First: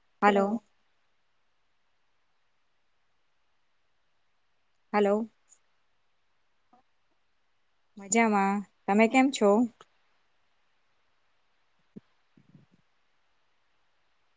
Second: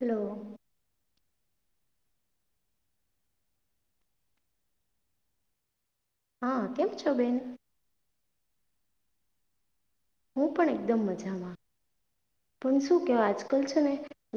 hello hello hello હા કેમ છો બેન મજામાં તમે કેમ છો હું પણ એકદમ મજામાં પણ શું કહેવાય આજકાલ છે ને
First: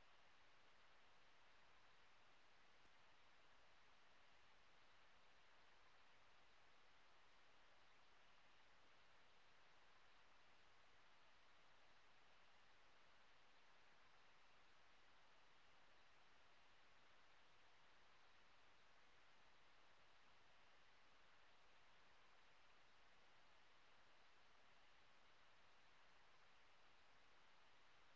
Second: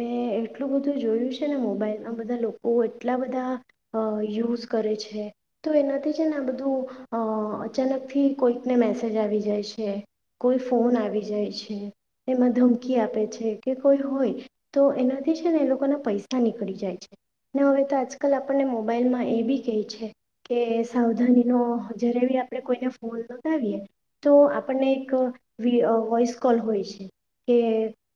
મેં એટલું બધું જોયું છે ને મોબાઈલમાં બધા લોકો એટલા બધા યુઝ કરે છે તો એનાથી છે ને આ બધું અચાનકથી કોઈકને મેસેજ આવી જાય છે કોઈ ફોન આવી જાય છે એમાં ધમકી આપે છે કે કોઈ હોય તો એનાથી છે ને એ લોકોના પૈસા નીકળી જાય છે ને હવે તો આજકાલ આપણને મોબાઈલમાં એ બી કહે છે કે સાવધાનીનો જ્યારે બી આપણે કોઈને ફોન લગાવીએ તો આપણને વોઈસ કોલ હોય છે કે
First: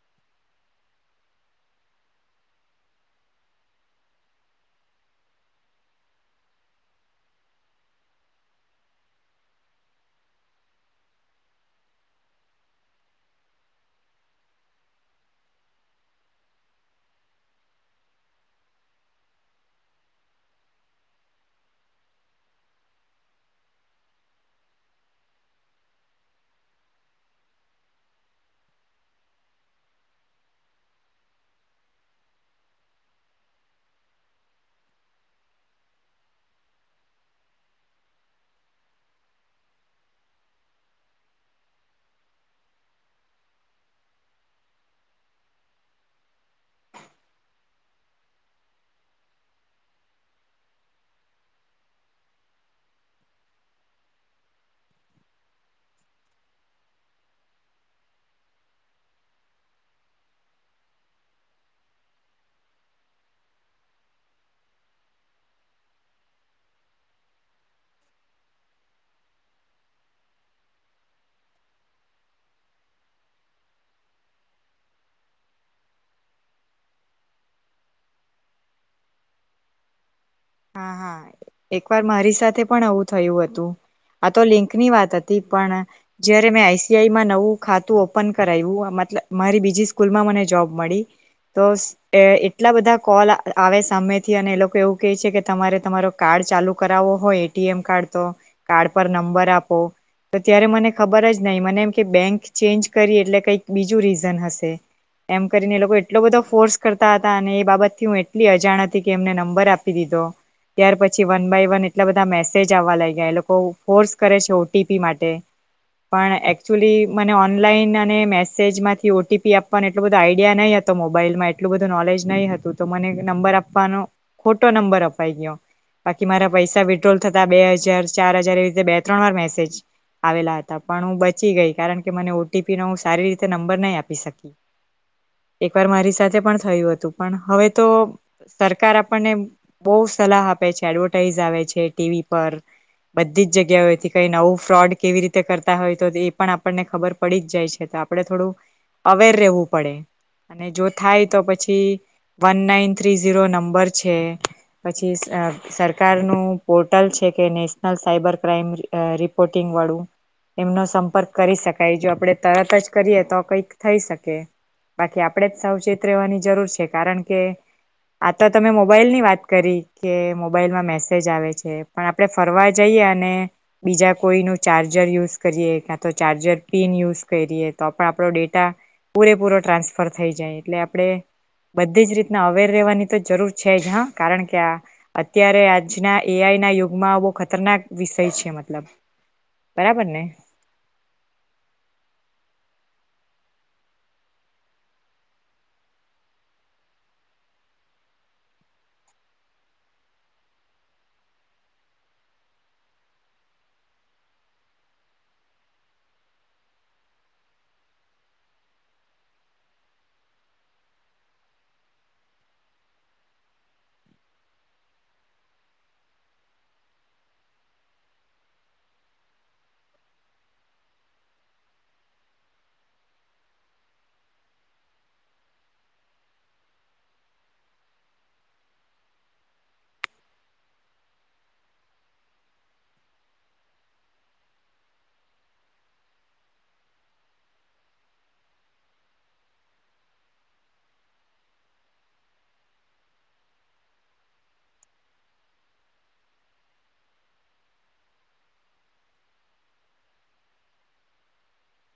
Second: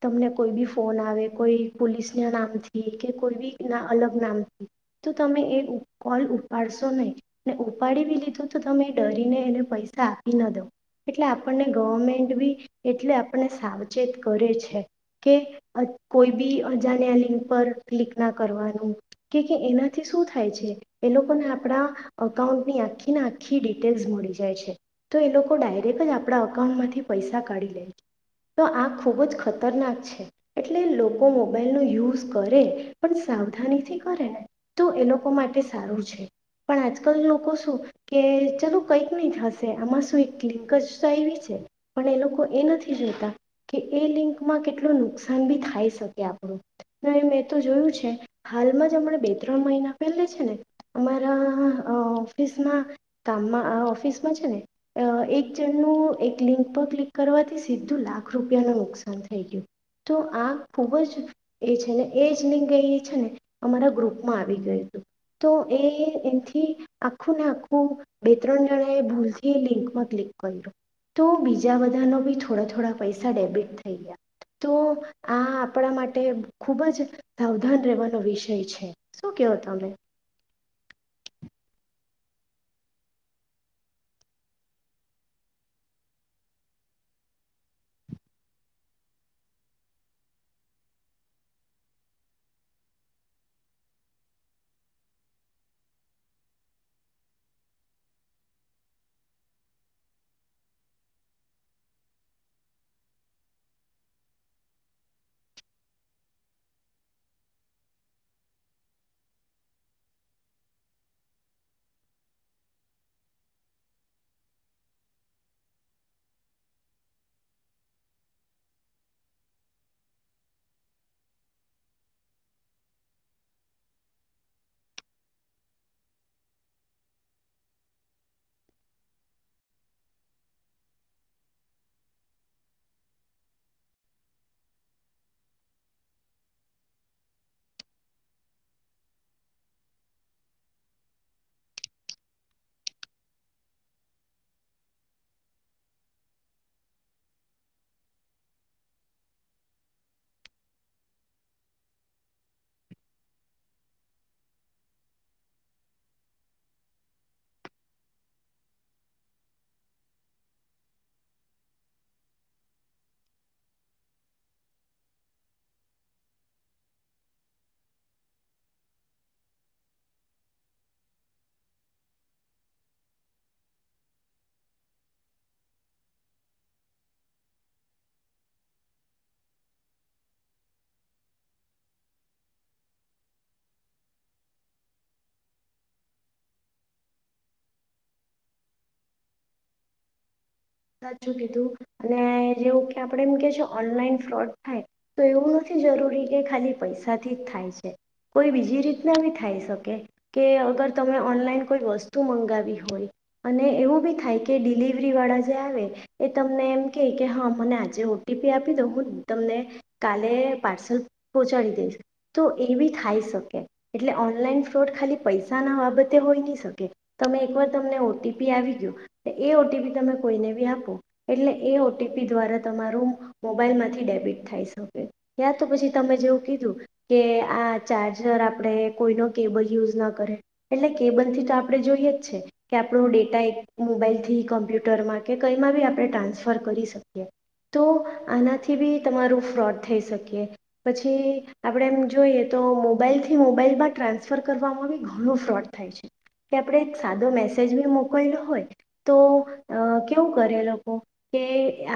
તમને કોઈ બી ફોન આવે કોઈ પોલીસના નામથી કે કોઈ બી ના અલગ નામથી તો તમે એ કોલ ઉપાડશો નહીં ને ઉપાડીવી લીધું તો તમે એ ડરીને એને પૈસા આપી ના દો એટલે આપણને ગવર્મેન્ટ બી એટલે આપણને સાવચેત કરે છે કે કોઈ બી અજાણ આ લિંક પર ક્લિક ના કરવાનું કે એનાથી શું થાય છે એ લોકોને આપણા અકાઉન્ટની આખીને આખી ડિટેલ્સ મળી જાય છે તો એ લોકો ડાયરેક્ટ જ આપ આપણા અકાઉન્ટમાંથી પૈસા કાઢી લેજ તો આ ખૂબ જ ખતરનાક છે એટલે લોકો મોબાઈલનો યુઝ કરે પણ સાવધાનીથી કરે ને તો એ લોકો માટે સારું છે પણ આજકાલ લોકો શું કે ચાલું કંઈક નહીં થશે આમાં શું એક ક્લિંક જ પણ એ લોકો એ નથી જોતા કે એ લિંકમાં કેટલું નુકસાન ભી થાય શકે આપણું મે તો જોયું છે હાલમાં જ હમણા બે ત્રણ મહિના પહેલે છે ને અમારા ઓફિસમાં કામમાં ઓફિસમાં છે ને એક જણનું એક લિંક પર ક્લિક કરવાથી સીધું લાખ રૂપિયા ન નુકસાન થઈ ગયું તો આ ખુબ જ એ છે ને એ જ લિંક એ છે ને અમારા ગ્રુપમાં આવી ગયું હતું તો એ એથી આખું ને આખું બે ત્રણ જણા એ ભૂલથી લિંકમાં ક્લિક તો બીજા બધા ન બી થોડા થોડા પૈસા ડેબિટ થઈ ગયા તો આ આપણા માટે ખુબ જ સાવધાન રહેવાનો વિષય છે શું કેવો તમે હા હા એકવાર મારી સાથે પણ એવું થયું હતું આ તો લિંક ની વાત હતી પણ જયારે મેં આઈસીઆઈમાં નવું ખાતું ઓપન કરાવ્યું મત મારી બીજી સ્કૂલમાં મને જોબ મળી તો એટલા બધા કોલ આવે સામેથી અને એ લોકો એવું કહે છે કે તમારે તમારો કાર્ડ ચાલુ કરાવવો હોય એટીએમ કાર્ડ તો કાર્ડ પર નંબર આપો તો ત્યારે મને ખબર જ નહીં મને એમ કે બેંક ચેન્જ કરી એટલે કંઈક બીજું રીઝન હશે એમ કરીને એ લોકો એટલો બધો ફોર્સ કરતા હતા અને એ બાબતથી હું એટલી અજાણ હતી કે એમને નંબર આપી દીધો ત્યાર પછી વન બાય વન એટલા બધા મેસેજ આવવા લાગ્યા એ લોકો ફોર્સ કરે છે ઓટીપી માટે પણ એકચુલી મને ઓનલાઈન અને મેસેજમાંથી ઓટીપી આપવાનો એટલોું બધો આઈડિયા નહી હતો મોબાઈલમાં એટલું બધું નોલેજ નહી હતું તો મને નંબર આપવાનો ખોટો નંબર આપ બાકી મારા પૈસા વિડ્રોલ થતા બે હજાર ચાર હજાર એવી રી બે ત્રણ વાર મેસેજ આવેલા હતા પણ હું બચી ગઈ કારણ કે મને ઓટીપી નો સારી રીતે નંબર નહી આપી શકી એક વાર મારી સાથે પણ થયું હતું પણ હવે તો સરકાર આપણને બહ સલાહ આપે છે એડવર્ટાઈઝ આવે છે ટીવી પર બધી જ જગ્યાઓથી કઈ નવું ફ્રોડ કેવી રીતે કરતા હોય તો એ પણ આપણને ખબર પડી જ જાય છે તો આપડણે થોડું અવેર રહેવું પડે અને જો થાય તો પછી one nine three zero number છે પછી સરકારનું પોર્ટલ છે કે નેશનલ સાયબર ક્રાઈમ રિપોર્ટિંગ વાળું એમનો સંપર્ક કરી શકાય જો આપણે તરત જ કરીએ તો કંઈક થઈ શકે બાકી આપણેે જ સાવચેત રહેવાની જરૂર છે કારણ કે આ તો તમે મોબાઈલની વાત કરી કે મોબાઈલમાં મેસેજ આવે છે પણ આપણે ફરવા જઈએ અને બીજા કોઈનું ચાર્જર યુઝ કરીએ કાં તો ચાર્જર પિન યુઝ કરીએ તો આપ આપણો ડેટા પૂરેપૂરો ટ્રાન્સફર થઈ જાય એટલે આપણે બધી જ રીતના અવેર રહેવાની તો જરૂર છે જ હા કારણ કે આ અત્યારે આજના એઆઈ ના યુગમાં બહ ખતરનાક વિષય છે મતલબ બરાબર ને સાચું કીધું અને જેવું કે આપણે એમ કે છે ઓનલાઈન ફ્રોડ થાય તો એવું નથી જરૂરી કે ખાલી પૈસાથી જ થાય છે કોઈ બીજી રીતના બી થાય શકે કે અગર તમે ઓનલાઈન કોઈ વસ્તુ મંગાવી હોય અને એવું બી થાય કે ડિલિવરી વાળા એ તમને એમ કે કે હા મને આજે ઓટીપી આપી દો હું તમને કાલે પાર્સલ પહોંચાડી દઈશ તો એ બી થાય શકે એટલે ઓનલાઈન ફ્રોડ ખાલી પૈસા ના બાબતે હોઈ નહી શકે તમે એકવાર તમને ઓટીપી આવી ગયો એ ઓટીપી તમે કોઈને બી આપો એટલે એ ઓટીપી દ્વારા તમારું મોબાઈલમાંથી ડેબિટ થઈ શકે યા તો પછી તમે જેવું કીધું કે આ ચાર્જર આપણે કોઈનો કેબલ યુઝ ન કરે એટલે કેબલથી તો આપણે જોઈએ જ છે કે આપણો ડેટા એક મોબાઈલથી કમ્પ્યુટ ટ્યુટરમાં કે કંઈમાં બી આપણે ટ્રાન્સફર કરી શકીએ તો આનાથી બી તમારું ફ્રોડ થઈ શકીએ પછી આપણે એમ જોઈએ તો મોબાઈલથી મોબાઈલમાં ટ્રાન્સફર કરવામાં બી ઘણું ફ્રોડ થાય છે કે આપણે એક સાદો મેસેજ બી મોકલેલો હોય તો અ કેવું કરે એ લોકો કે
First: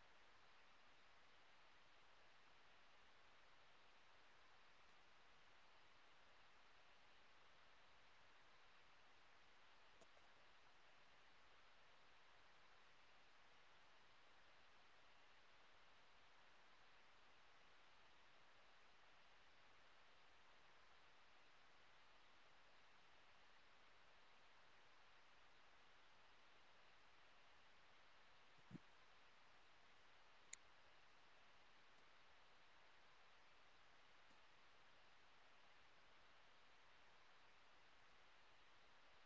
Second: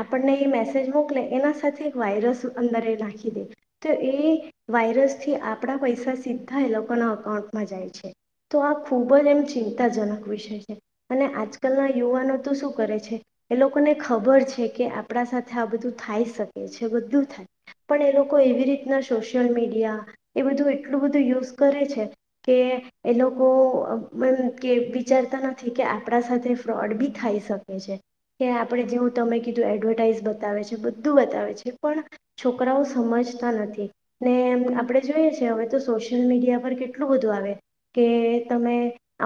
આપણને એ મેસેજ મોકલે એના સાથે એક વાયરસ અંદરે નાખી દે તો એ વાયરસથી આપણા પૈસા સીધા એ લોકોના અકાઉન્ટમાં જાય છે તો આ ખૂબ જ એમ ચિંતાજનક વિષય છે અને આજકાલના યુવાનો શું કરે છે એ લોકોને ખબર છે કે આપણા સાથે આ બધું થાય શકે છે બધું થાય પણ એ લોકો એવી રીતના સોશિયલ મીડિયા એ બધું એટલું બધું યુઝ કરે છે કે એ લોકો કે વિચારતા નથી કે આપણા સાથે ફ્રોડ બી થાય કે આપણે જેવું તમે કીધું એડવર્ટાઈઝ બતાવે છે બધું બતાવે છે પણ છોકરાઓ સમજતા નથી નેમ આપણે જોઈએ છે હવે તો સોશિયલ મીડિયા પર કેટલું બધું આવે કે તમે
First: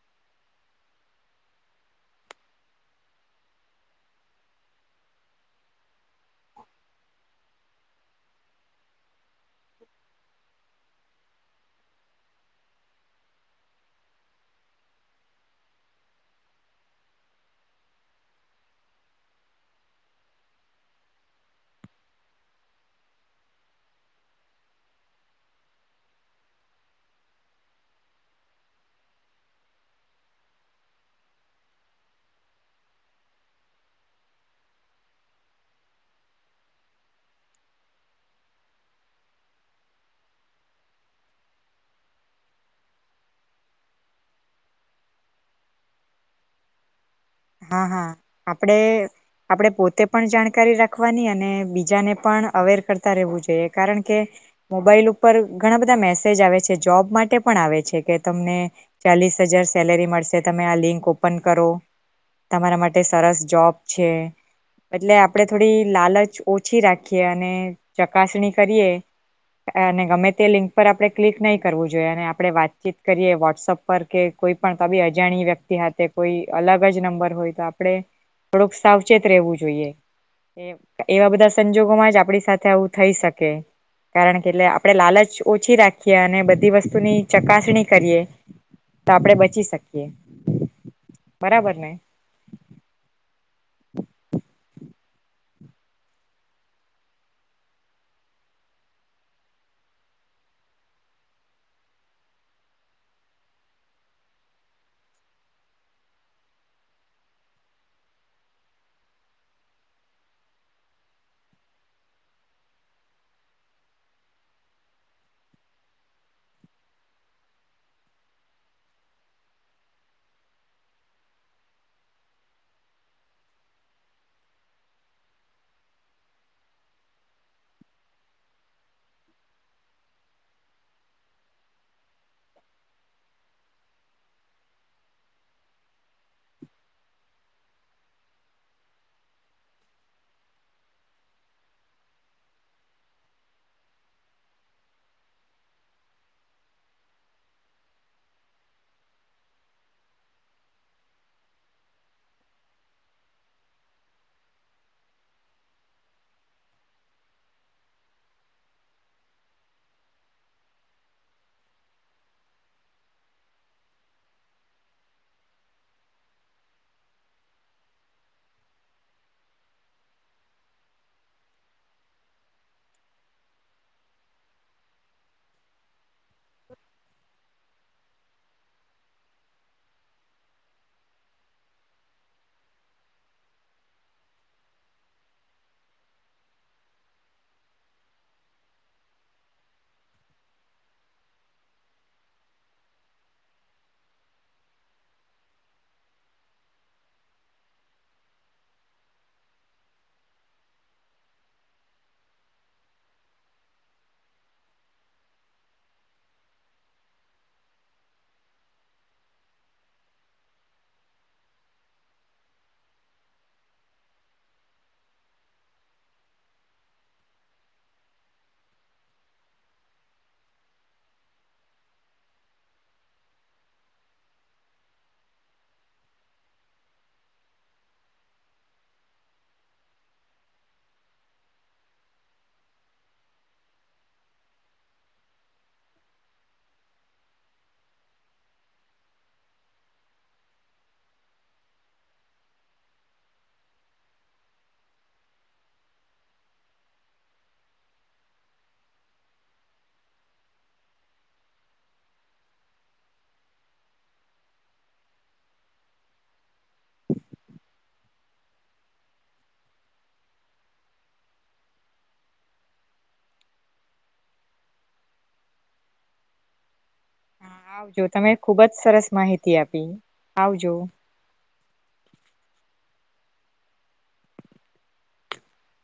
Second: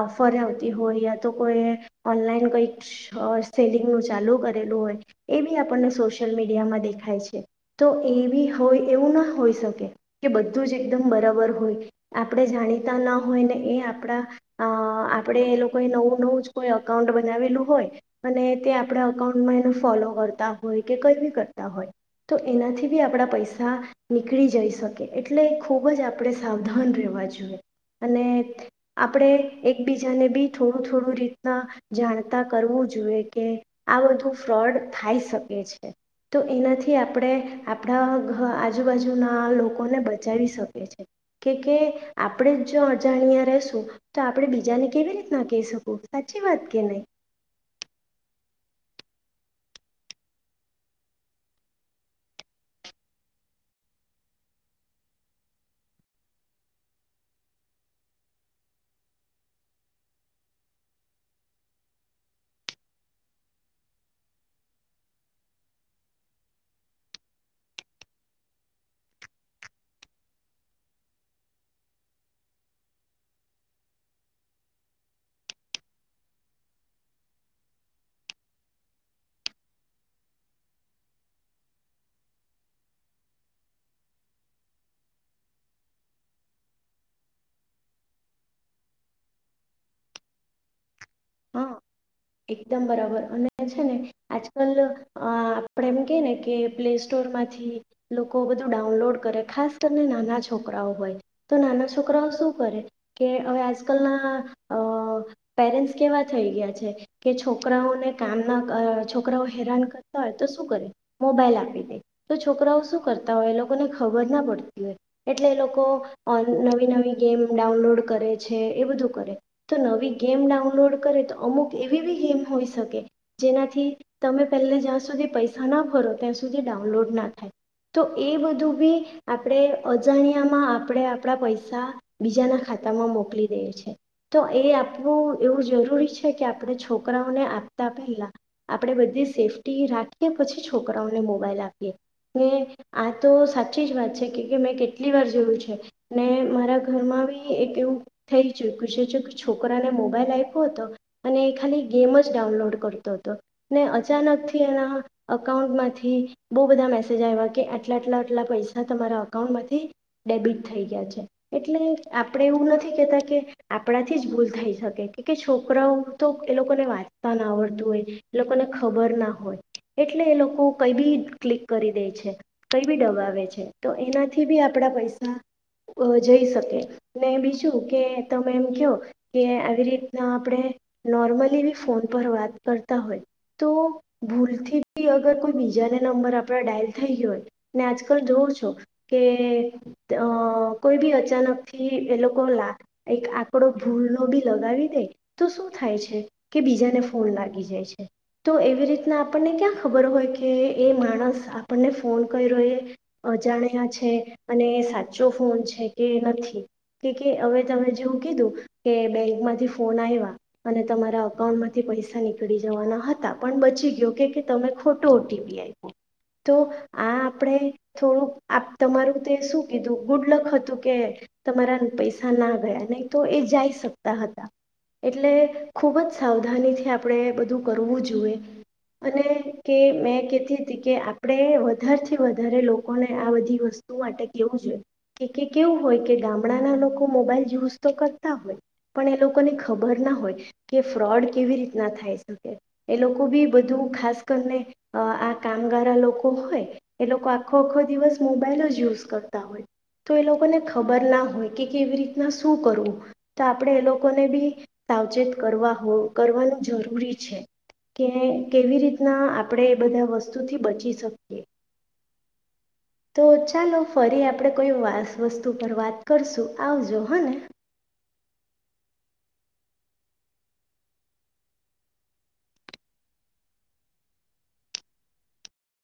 ઓફર આવતી હોય યા તો કોઈ ઓનલાઈન કંઈક સેલિંગ ન ચાલુ કરેલું હોય એ બી આપણને સ સોશિયલ મીડિયામાં દેખાય છે તો એવી હોય એવું ના હોઈ શકે કે બધું જ એકદમ બરાબર હોય આપણે જાણીતા ના હોય ને એ આપણા આપણે એ લોકોએ નવું નવું જ કોઈ અકાઉન્ટ બનાવેલું હોય અને તે આપણા અકાઉન્ટમાં એનું ફોલો કરતા હોય કે કઈ બી કરતા હોય તો એનાથી બી આપણા પૈસા નીકળી જઈ શકે એટલે ખૂબ જ આપણે સાવધાન રહેવા જોઈએ અને આપણે એકબીજાને બી થોડું થોડું રીતના જાણતા કરવું જોએ કે આ બધું ફ્રોડ થાય શકે છે તો એનાથી આપણે આપણા આજુબાજુના લોકોને બચાવી શકે છે કે કે આપણે જ જો અજાણ્યા રશું તો આપણે બીજાને કેવી રીતના કહી શું સાચી વાત કે નહીં હા હા આપડ આપણે પોતે પણ જાણકારી રાખવાની અને બીજાને પણ અવેર કરતા રહેવું જોઈએ કારણ કે મોબાઈલ ઉપર ઘણા બધા મેસેજ આવે છે જોબ માટે પણ આવે છે કે તમને ચાલીસ હજાર સેલેરી મળશે તમે આ લિંક ઓપન કરો તમારા માટે સરસ જોબ છે એટલે આપડે થોડી લાલચ ઓછી રાખીએ અને ચકાસણી કરીએ અને ગમે તે લિંક પર આપણે ક્લિક નહી કરવું જોઈએ અને આપડણે વાતચીત કરીએ વોટ્સઅપ પર કે કોઈ પણ તબી અજાણી વ્યક્તિ સાથે કોઈ અલગ જ નંબર તો આપણે થોડુંક સાવચેત રહેવું જોઈએ એવા બધા સંજોગોમાં જ આપણી સાથે આવું થઈ શકે કારણ કે એટલે આપણે લાલચ ઓછી રાખીએ અને બધી વસ્તુની ચકાસણી કરીએ તો આપણે બચી શકીએ હા બરાબર નને એકદમ બરાબર અને અ છેા નને આજકાલ અ આપણે એમ કે ને કે પ્લે સ્ટોર માંથી લોકો બધું ડાઉનલોડ કરે ખાસ કરીને નાના છોકરાઓ હોય તો નાના છોકરાઓ શું કરે કે હવે આજકાલના અ પેરેન્ટસ વા થઈ ગયા છે કે છોકરાઓને કામ ના છોકરાઓ હેરાન કરતા હોય તો શું કરે મોબાઈલ આપી દે તો છોકરાઓ શું કરતા હોય એ લોકોને ખબર ના પડતી હોય એટલે એ લોકો નવી નવી ગેમ ડાઉનલોડ કરે છે એ બધું કરે તો નવી ગેમ ડાઉન ડાઉનલોડ કરે તો અમુક એવી બી ગેમ હોઈ શકે જેનાથી તમે પહેલા જ્યાં સુધી પૈસા ના ભરો ત્યાં સુધી ડાઉનલોડ ના થાય તો એ બધું બી આપણે અજાણ્યામાં આપણે આપણા પૈસા બીજાના ખાતામાં મોકલી દઈએ છી તો એ આપણું એવું જરૂરી છે કે આપણે છોકરાઓને આપતા પહેલાં આપણે બધી સેફ્ટી રાખીએ પછી છોકરાઓને મોબાઈલ આપીએ ને આ તો સાચી જ વાત છે કે મેં કેટલી વાર જોયું છે ને મારા ઘરમાં બી એક એવું થઈ ચૂક્યું છે છે કે છોકરાને મોબ મોબાઈલ આપ્યો હતો અને એ ખાલી ગેમ જ ડાઉનલોડ કરતો હતો ને અચાનકથી એના અકાઉન્ટમાંથી બહુ બધા મેસેજ આવ્યા કે આટલા આટલા આટલા પૈસા તમારા અકાઉન્ટમાંથી ડેબિટ થઈ ગયા છે એટલે આપણે એવું નથી કહેતા કે આપણાથી જ ભૂલ થઈ શકે છોકરાઓ તો એ લોકોને વાંચતા ના આવડતું હોય એ લોકોને ખબર ના હોય એટલે એ લોકો કઈ બી ક્લિક કરી દે છે કઈ બી દબાવે છે તો એનાથી બી આપણા પૈસા જઈ શકે ને બીજું કે તમે એમ ક કે આવી રીતના આપણે નોર્મલી બી ફોન પર વાત કરતા હોય તો ભૂલથી બી અગર કોઈ બીજાને નંબર આપણા ડાયલ થઈ ગયો હોય ને આજકાલ જોવ છો કે કોઈ બી અચાનકથી એ લોકો લા એક આંકડો ભૂલનો બી થાય કે બીજાને ફોન લાગી જાય છે તો એવી રીતના આપણને ક્યાં ખબર હોય કે એ માણસ આપણને ફોન કર્યો એ અજાણ્યા છે અને સાચો ફોન છે કે નથી કે હવે તમે જેવું કીધું કે માંથી ફોન આવ્યા અને તમારા અકાઉન્ટમાંથી પૈસા નીકળી જવાના હતા પણ બચી ગયો કે તમે ખોટો ઓટીપી આપો તો આ આપણે થોડું તમારું તે શું કીધું ગુડ લક હતું કે તમારા પૈસા ના ગયા નહી તો એ જઈ શક હતા એટલે ખૂબ જ સાવધાનીથી આપણે બધું કરવું જોઈએ અને કે મેં કહેતી હતી કે આપણે વધારેથી વધારે લોકોને આ બધી વસ્તુ માટે કેહેવું જોઈએ કે કેવું હોય કે ગામડાના લોકો મોબાઈલ યુઝ તો કરતા હોય પણ એ લોકોને ખબર ના હોય કે ફ્રોડ કેવી રીતના થાય શકે એ લોકો બી બધું ખાસ કરીને આ કામગારા લોકો હોય એ લોકો આખો આખો દિવસ મોબાઈલ જ યુઝ કરતા હોય તો એ લોકોને ખબર ના હોય કે કેવી રીતના શું કરવું તો આપણેે એ લોકોને બી સાવચેત કરવા હો કરવાનું જરૂરી છે કે કેવી રીતના આપણે એ બધા વસ્તુથી બચી શકીએ તો ચાલો ફરી આપણે કોઈ વસ્તુ પર વાત કરશું આવજો હ હા આવજો તમે ખુબ જ સરસ માહિતી આપી આવજો